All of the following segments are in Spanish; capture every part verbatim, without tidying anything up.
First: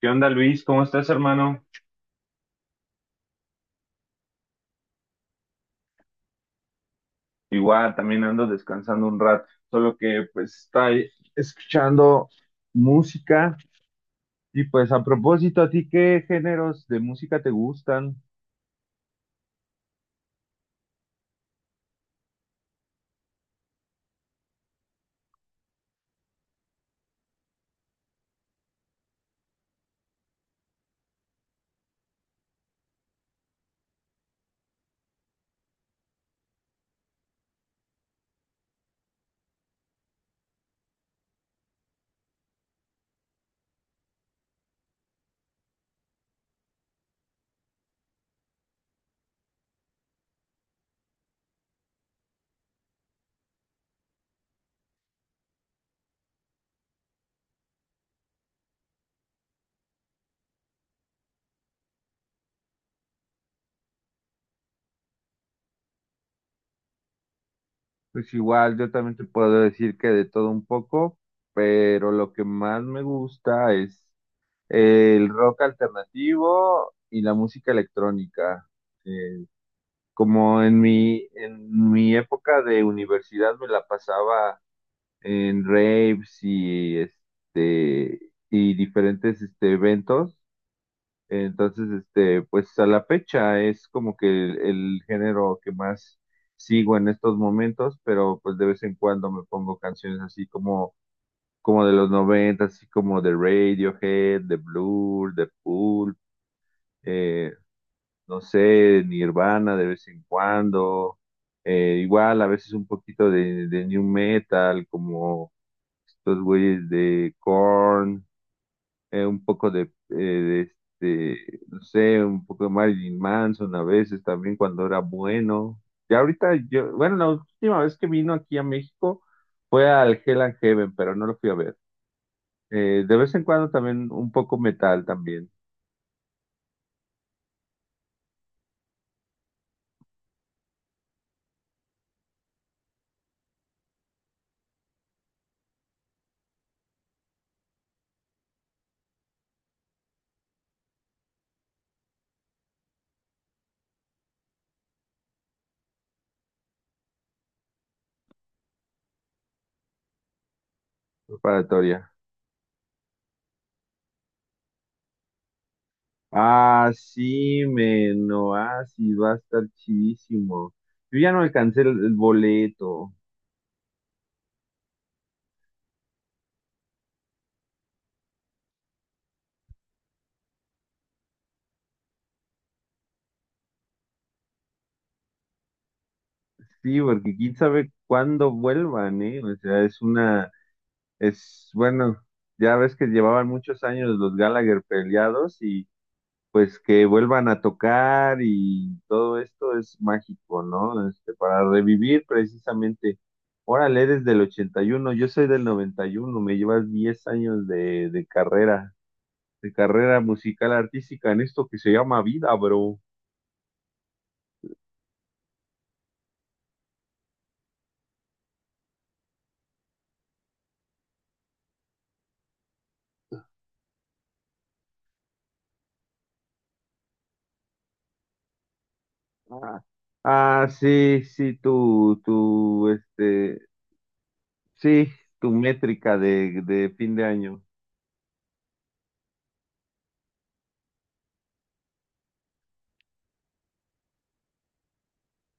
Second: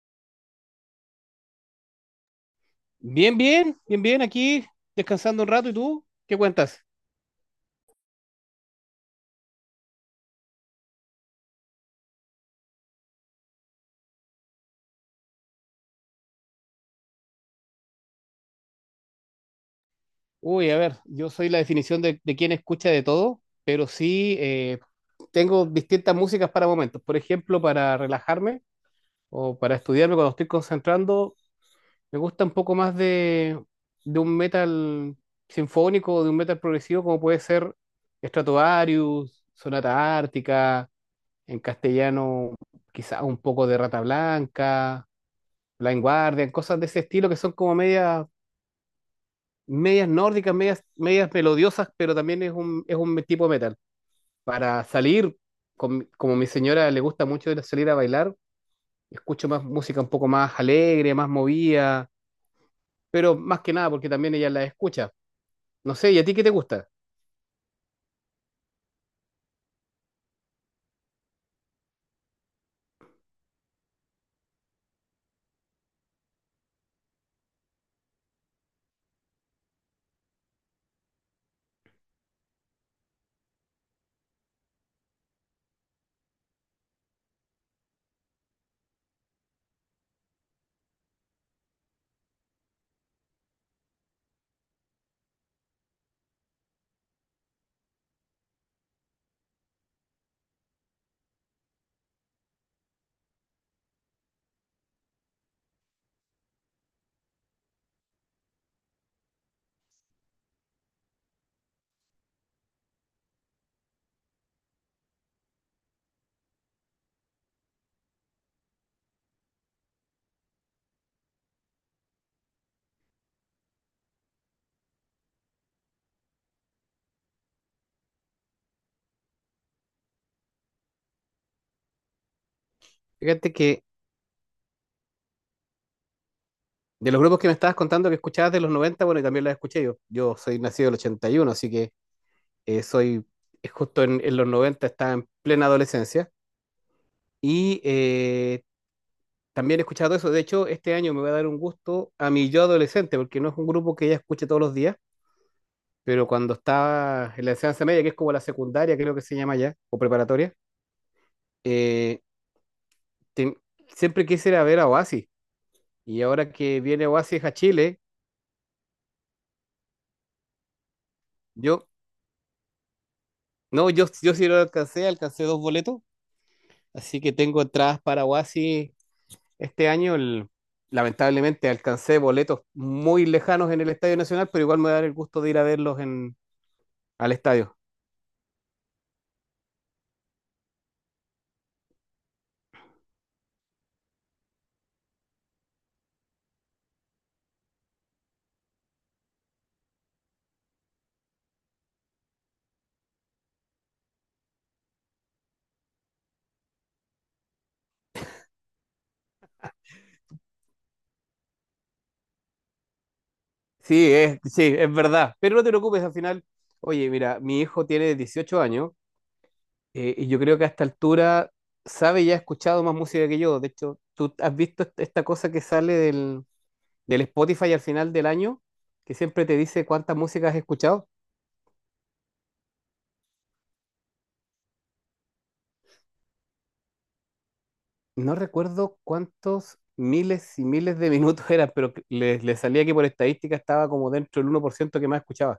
¿Qué onda, Luis? ¿Cómo estás, hermano? Bien, bien, bien, bien, aquí descansando un rato. ¿Y tú? ¿Qué cuentas? Igual, también ando descansando un rato, solo que pues está escuchando música y pues a propósito, ¿a ti qué géneros de música te gustan? Uy, a ver, yo soy la definición de, de quien escucha de todo, pero sí, eh, tengo distintas músicas para momentos. Por ejemplo, para relajarme o para estudiarme cuando estoy concentrando, me gusta un poco más de, de un metal sinfónico o de un metal progresivo, como puede ser Stratovarius, Sonata Ártica, en castellano quizá un poco de Rata Blanca, Blind Guardian, cosas de ese estilo que son como medias, medias nórdicas, medias, medias melodiosas, pero también es un, es un tipo de metal. Para salir, con- mi- como mi señora le gusta mucho ir a salir a bailar, escucho más música un poco más alegre, más movida, pero más que nada porque también ella la escucha. No sé, ¿y a ti qué te gusta? Pues igual, yo también te puedo decir que de todo un poco, pero lo que más me gusta es el rock alternativo y la música electrónica. Eh, Como en mi, en mi época de universidad me la pasaba en raves y este y diferentes este, eventos. Entonces, este, pues a la fecha es como que el, el género que más sigo en estos momentos, pero pues de vez en cuando me pongo canciones así como, como de los noventa así como de Radiohead, de Blur, de Pulp, eh, no sé, Nirvana de vez en cuando, eh, igual a veces un poquito de, de new metal, como estos güeyes de Korn, eh, un poco de, eh, de este, no sé, un poco de Marilyn Manson a veces también cuando era bueno. Ya ahorita yo, bueno, la última vez que vino aquí a México fue al Hell and Heaven, pero no lo fui a ver. Eh, de vez en Fíjate cuando que también un poco metal también, de los grupos que me estabas contando que escuchabas de los noventa, bueno, y también las escuché yo. Yo soy nacido del ochenta y uno, así que eh, soy, es justo en, en, los noventa estaba en plena adolescencia. Y eh, también he escuchado eso. De hecho, este año me voy a dar un gusto a mi yo adolescente, porque no es un grupo que ya escuche todos los días, pero cuando estaba en la enseñanza media, que es como la secundaria, creo que se llama ya, o preparatoria, preparatoria. eh, te- siempre quise ir a ver a Oasis. Y ahora que Ah, viene Oasis a sí, Chile, men, no, ah, sí, va a estar chidísimo. Yo ya no alcancé el yo, el boleto. no, yo, yo sí lo alcancé, alcancé dos boletos, así que tengo entradas para Oasis este año. El- lamentablemente alcancé boletos muy lejanos en el Estadio Nacional, pero igual me voy a dar el gusto de ir a verlos en, Sí, al porque quién estadio. sabe cuándo vuelvan, ¿eh? O sea, es una, es, bueno, ya ves que llevaban muchos años los Gallagher peleados y pues que vuelvan a tocar y todo esto es mágico, ¿no? Este, para revivir precisamente. Órale, eres del ochenta y uno, yo soy del noventa y uno, me llevas diez años de, de carrera, de carrera musical artística en esto que se llama vida, bro. Sí, es, sí, es verdad. Pero no te preocupes, al final, oye, mira, mi hijo tiene dieciocho años, eh, y yo creo que a esta altura sabe y ha escuchado más música que yo. De hecho, tú has visto est- esta cosa que sale del, del Spotify al final del año, que siempre te Ah, dice cuánta música has ah, escuchado. sí, sí, tu, tu, este, sí, tu métrica de, de fin de año, No recuerdo cuántos miles y miles de minutos eran, pero que le, le salía que por estadística estaba como dentro del uno por ciento que más escuchaba.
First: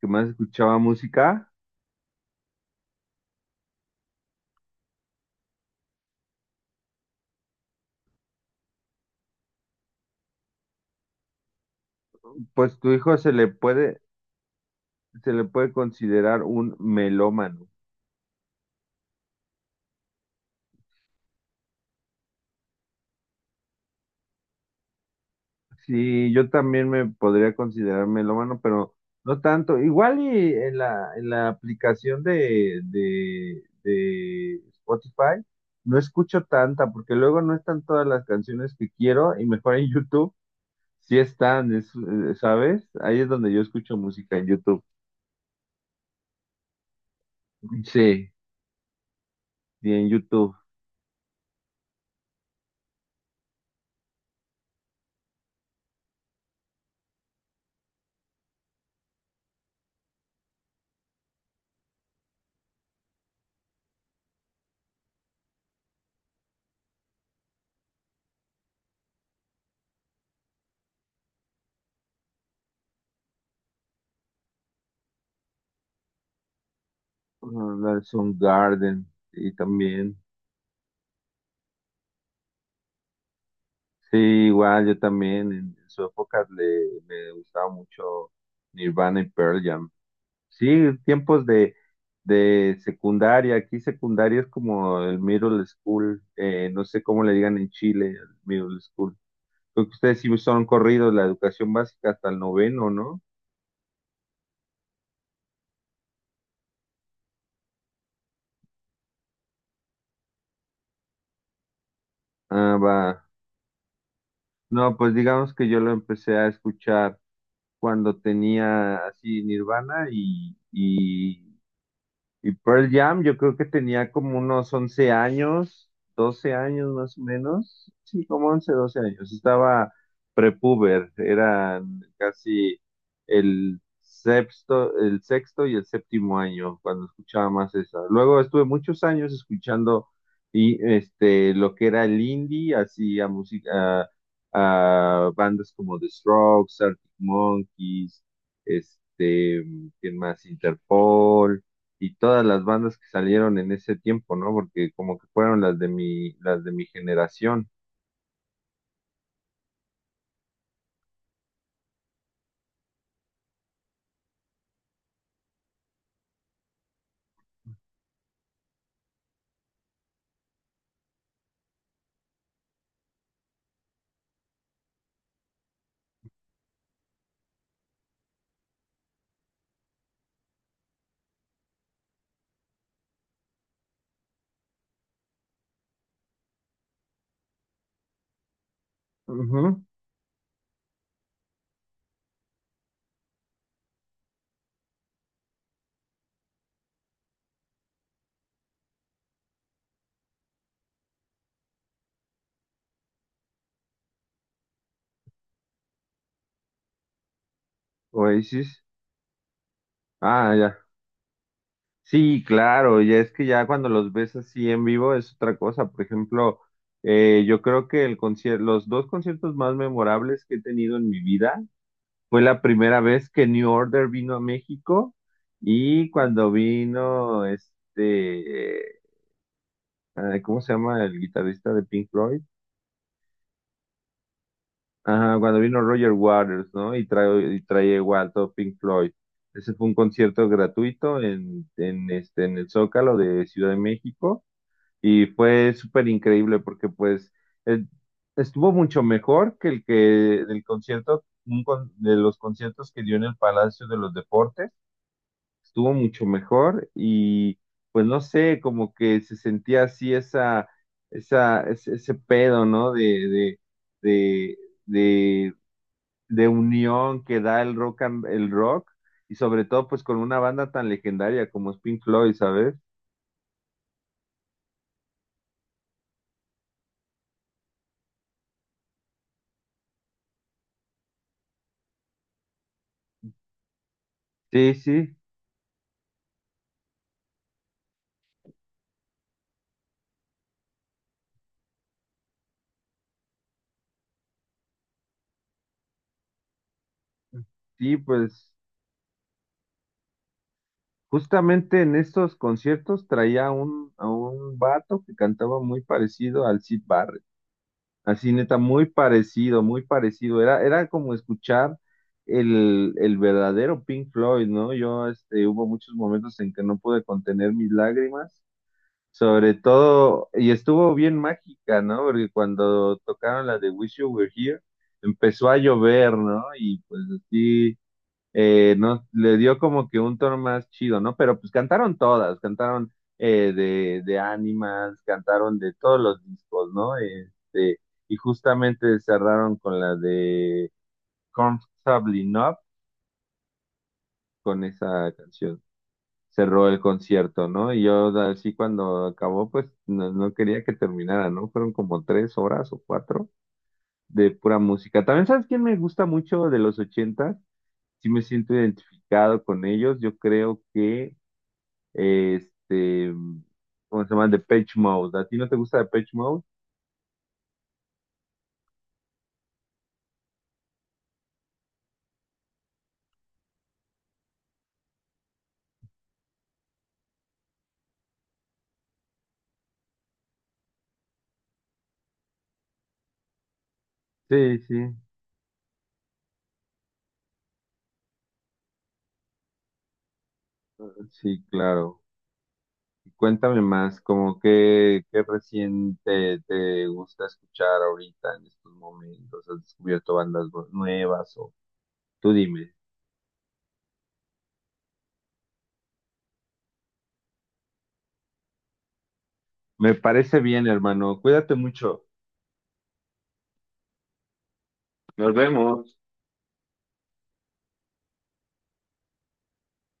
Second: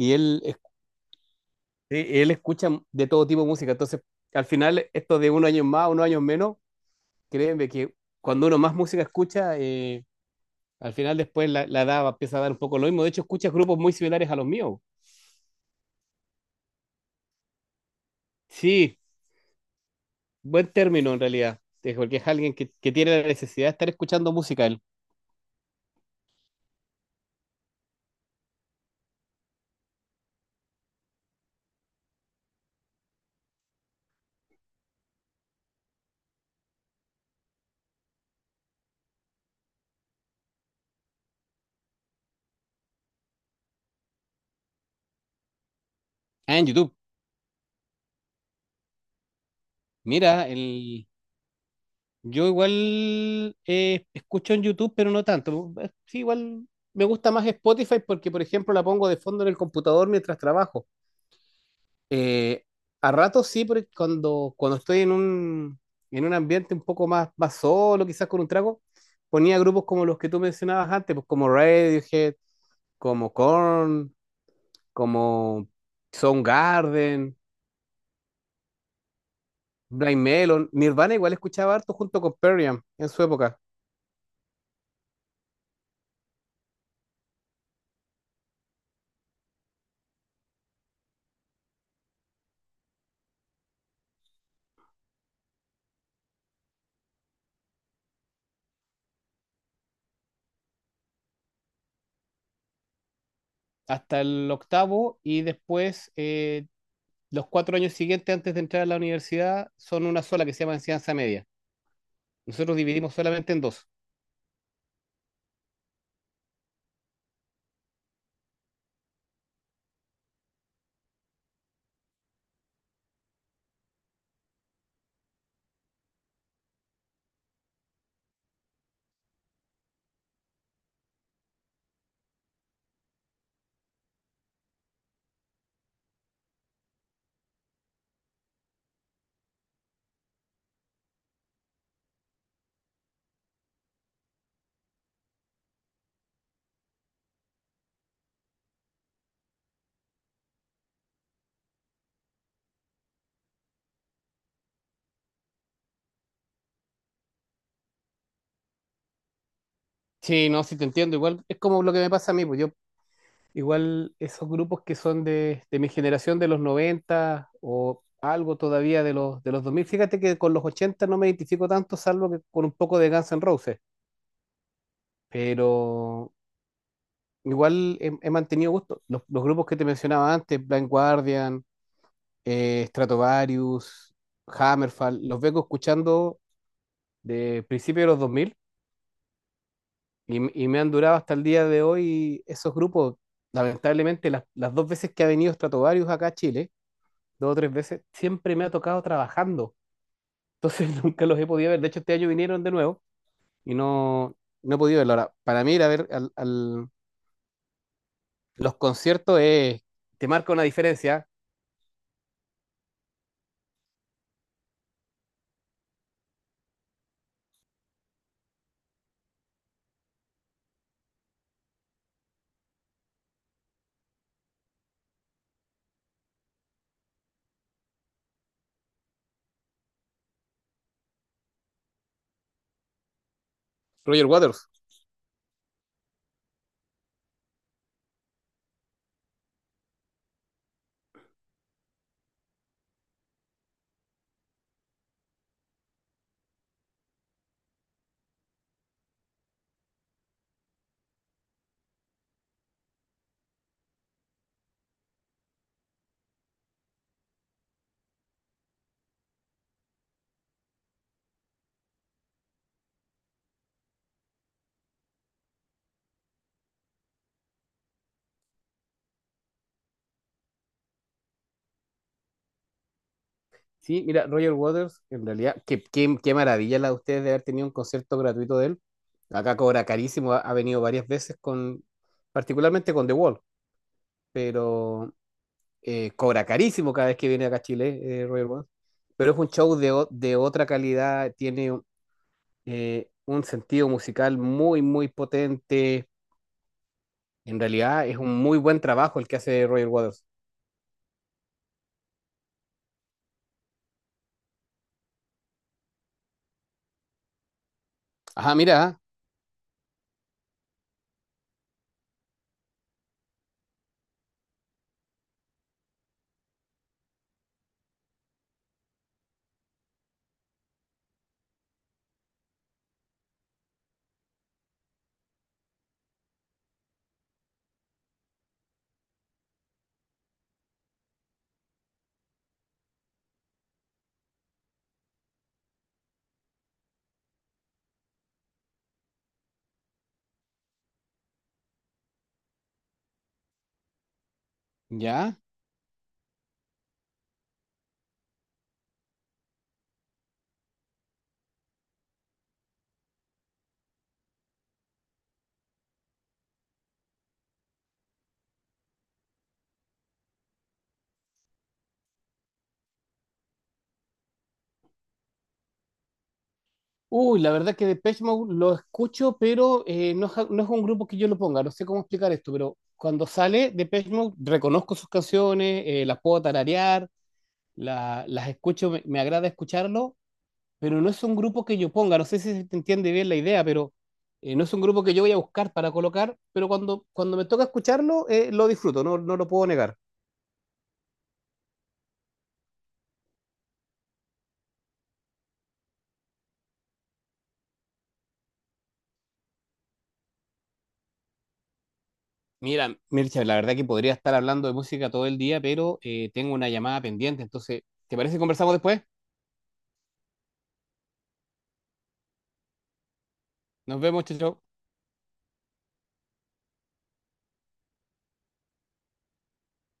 que más él, es- escuchaba música, sí, él escucha de todo tipo de música. Entonces, al final, esto de unos años más, unos años menos, créeme que cuando uno más música escucha, eh, al final después la, la edad va- empieza a dar un pues poco lo tu mismo. De hijo hecho, se le escuchas grupos muy puede, similares a los míos. se le puede considerar un melómano. Sí, buen término en realidad, eh, porque es alguien que, que tiene la necesidad de estar escuchando música en, Sí, yo también me podría considerar melómano, pero no tanto. Igual y en la, en la aplicación de, de, de Spotify no escucho tanta, porque luego no están todas las canciones que quiero, y mejor en YouTube sí están, es- eh, ¿sabes? Ahí es donde yo escucho música en YouTube. ah, en YouTube. Sí, sí, en Mira, YouTube. el, yo igual eh, escucho en YouTube, pero no tanto. Eh, Sí, igual me gusta más Spotify porque, por ejemplo, la pongo de fondo en el computador mientras trabajo. Eh, a ratos sí, porque cuando, cuando estoy en un, en un ambiente un poco más, más solo, quizás con un trago, ponía grupos como los que tú mencionabas antes, pues como Radiohead, como Korn, como Soundgarden, Son Garden y también. Blind Melon. Nirvana igual escuchaba harto junto con Perriam en su época, Sí, igual yo también en, en su época le, me gustaba mucho Nirvana y Pearl Jam. Sí, tiempos de, de secundaria. Aquí secundaria es como el middle school. Eh, no sé cómo le digan en Chile, el middle school. Creo que ustedes sí son corridos la educación básica hasta el noveno, ¿no? hasta el octavo y después eh, los cuatro años siguientes antes de entrar a la universidad son una sola que se llama enseñanza media. Ah, Nosotros dividimos va. solamente en dos. No, pues digamos que yo lo empecé a escuchar cuando tenía así Nirvana y, y Y Pearl Jam, yo creo que tenía como unos once años, doce años más o menos. Sí, como once doce años. Estaba prepuber, eran casi el sexto, el sexto y el séptimo año cuando escuchaba más esa. Luego estuve muchos años escuchando y este lo que era el indie, así a música, a- a bandas como The Strokes, Arctic Monkeys, este, ¿quién más? Interpol y todas las bandas que salieron en ese tiempo, ¿no? Porque como que fueron las de mi, las de mi generación. Sí, no, sí te entiendo. Igual es como lo que me pasa a mí, pues yo, igual esos grupos que son de, de mi generación de los noventa o algo todavía de los, de los dos mil. Fíjate que con los ochenta no me identifico tanto, salvo que con un poco de Guns N' Roses, pero igual he, he mantenido gusto. Los, los grupos que te mencionaba antes, Blind Guardian, eh, Stratovarius, Hammerfall, los vengo escuchando de principios de los dos mil. Ujú. Y, y me han durado hasta el día de hoy esos grupos. Lamentablemente, las, las dos veces que ha venido Stratovarius acá a Chile, dos o tres veces, siempre me ha tocado trabajando. Entonces nunca los he podido ver. De hecho, este año vinieron de nuevo y no, no he podido verlo. Ahora, para mí ir a ver al- al- los Oasis. conciertos es, te marca Ah, una ya. diferencia. Sí, claro, ya es que ya cuando los ves así en vivo es otra cosa. Por ejemplo, eh, yo creo que el concierto, los dos conciertos más memorables que he tenido en mi vida fue la primera vez que New Order vino a México y cuando vino este, eh, ¿cómo se llama el guitarrista de Pink Floyd? Roger Waters. Ajá, cuando vino Roger Waters, ¿no? Y trae, y trae igual todo Pink Floyd. Ese fue un concierto gratuito en, en, este, en el Zócalo de Ciudad de México y fue súper increíble porque pues eh, estuvo mucho mejor que el que el concierto, un con- de los conciertos que dio en el Palacio de los Deportes, estuvo mucho mejor y pues no sé, como que se sentía así esa, esa, ese, ese pedo, ¿no? de, de, de de de unión que da el rock and- el rock y sobre todo pues con una banda tan legendaria como es Pink Floyd, ¿sabes? Sí, mira, Roger Waters, en realidad, qué, qué, qué maravilla la de ustedes de haber tenido un concierto gratuito de él. Acá cobra carísimo, ha, ha venido varias veces con, particularmente con The Wall. Sí, Pero sí, eh, cobra carísimo cada vez que viene acá a Chile, eh, Roger Waters. Pero es un show de, o- de otra calidad, tiene eh, un sentido musical muy, muy potente. En sí, realidad es un pues muy buen trabajo el que hace Roger Waters. justamente en estos conciertos traía un, a un vato que cantaba muy parecido al Sid Barrett, así Ajá, neta, muy mira, parecido, muy parecido, era, era como escuchar el, el verdadero Pink Floyd, ¿no? Yo, este, hubo muchos momentos en que no pude contener mis lágrimas. Sobre todo, y estuvo bien mágica, ¿no? Porque cuando tocaron la de Wish You Were Here, empezó a llover, ¿no? Y pues así, eh, no, le dio como que un tono más chido, ¿no? Pero pues cantaron todas, cantaron eh, de, de Animals, cantaron de todos los discos, ¿no? Este, y justamente cerraron con la de Comfortably Numb, con esa ya. canción cerró el concierto, ¿no? Y yo así cuando acabó, pues no, no quería que terminara, ¿no? Fueron como tres horas o cuatro de pura música. También, ¿sabes quién me gusta mucho de los ochentas? Sí me siento identificado con ellos. Yo creo que, eh, este, ¿cómo se llama? Depeche Mode. ¿A ti no te gusta Depeche Mode? Uy, la verdad que Depeche Mode lo escucho, pero eh, no, es, ja, no es un grupo que yo lo ponga, no sé cómo explicar esto, pero cuando sale Depeche Mode reconozco sus canciones, eh, las puedo tararear, la- las escucho, me, me agrada escucharlo, pero no es un grupo que yo ponga, no sé si se te entiende bien la idea, pero eh, Sí, no es sí, un grupo que yo voy a buscar para colocar, pero cuando, cuando me toca escucharlo, eh, lo disfruto, no, no lo puedo negar. sí, claro. Cuéntame más, como qué, qué recién te, te gusta escuchar ahorita en estos momentos. ¿Has descubierto bandas nue- nuevas o tú dime. Mira, Mircha, la verdad que podría estar hablando de música todo el día, pero eh, tengo una llamada pendiente, entonces, ¿te parece que conversamos después? Me parece bien, hermano. Cuídate mucho. Nos vemos, chao. Chao. Nos vemos.